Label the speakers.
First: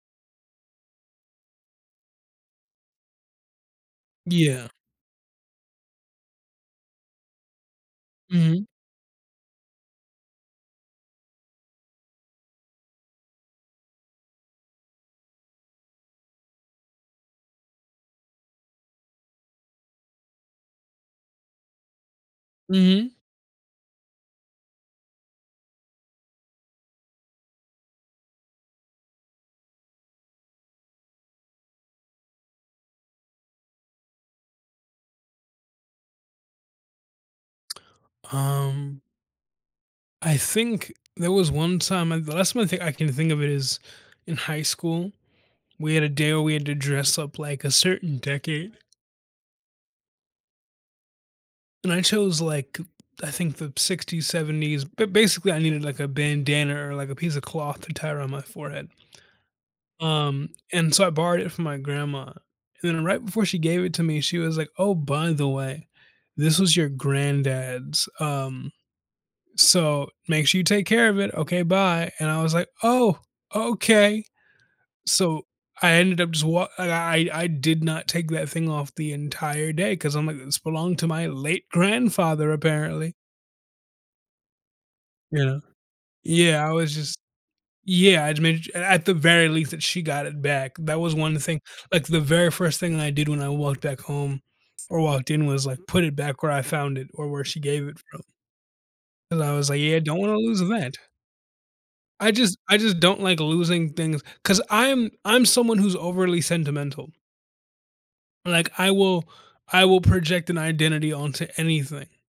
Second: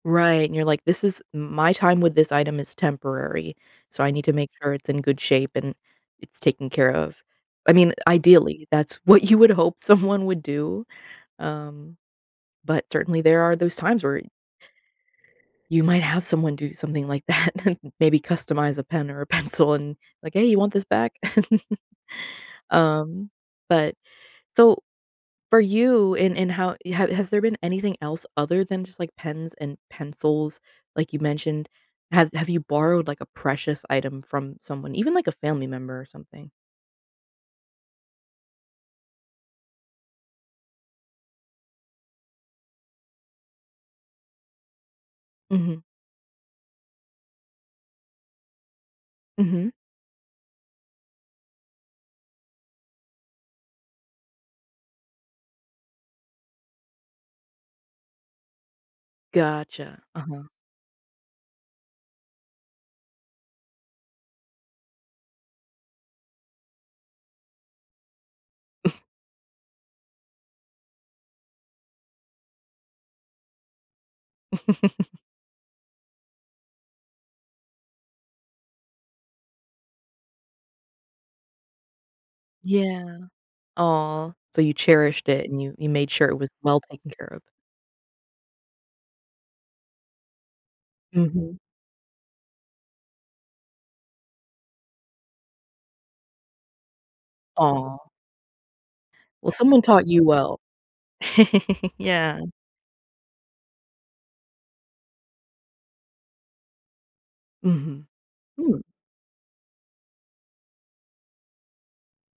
Speaker 1: Right, and you're like, "This is m my time with this item is temporary, so I need to make
Speaker 2: Yeah.
Speaker 1: sure it's in good shape, and it's taken care of." I mean,
Speaker 2: Mhm.
Speaker 1: ideally, that's what you would hope someone would do, um, but certainly there are those times where you might have someone do something like that, and maybe customize a pen or a pencil and, like, "Hey, you want this back?"
Speaker 2: Mhm.
Speaker 1: Um, but So, for you, and and how you ha has there been anything else other than just, like, pens and pencils, like, you mentioned? Have have you borrowed, like, a precious item from someone, even, like, a family member or something?
Speaker 2: Um I think there was one time and the last one I think I can think of it is in high school,
Speaker 1: Mhm.
Speaker 2: we had a day where we had to dress up like a certain decade.
Speaker 1: Mhm.
Speaker 2: And I chose, like, I think, the '60s, '70s, but basically, I needed, like, a bandana or, like, a piece of cloth to tie around my forehead
Speaker 1: Gotcha, uh-huh.
Speaker 2: um, and so, I borrowed it from my grandma, and then right before she gave it to me, she was, like, "Oh, by the way, this was your granddad's, um, so, make sure you take care of it, okay, bye," and I was, like, "Oh, okay." So, I ended up swa I I I did not take that thing off the entire day 'cause I'm like, "This belonged to my late grandfather, apparently."
Speaker 1: Yeah. Aw, so, you cherished
Speaker 2: You
Speaker 1: it, and
Speaker 2: know?
Speaker 1: you you made sure it was
Speaker 2: Yeah, I
Speaker 1: well
Speaker 2: was
Speaker 1: taken
Speaker 2: just
Speaker 1: care of.
Speaker 2: Yeah, I'd made it i at the very least that she got it back. That was one of the
Speaker 1: Mhm.
Speaker 2: thing like, the very first thing that I did when I walked back home or walked in was, like, put it back where I found it or where she gave it
Speaker 1: Aw.
Speaker 2: from. And
Speaker 1: Well,
Speaker 2: I was, like,
Speaker 1: someone
Speaker 2: "Yeah,
Speaker 1: taught
Speaker 2: don't
Speaker 1: you
Speaker 2: wanna lose
Speaker 1: well.
Speaker 2: that." I
Speaker 1: Yeah.
Speaker 2: just I just don't like losing things 'cause I'm I'm someone who's overly sentimental.
Speaker 1: Mhm.
Speaker 2: Like
Speaker 1: Mm.
Speaker 2: I will I will project an identity onto anything.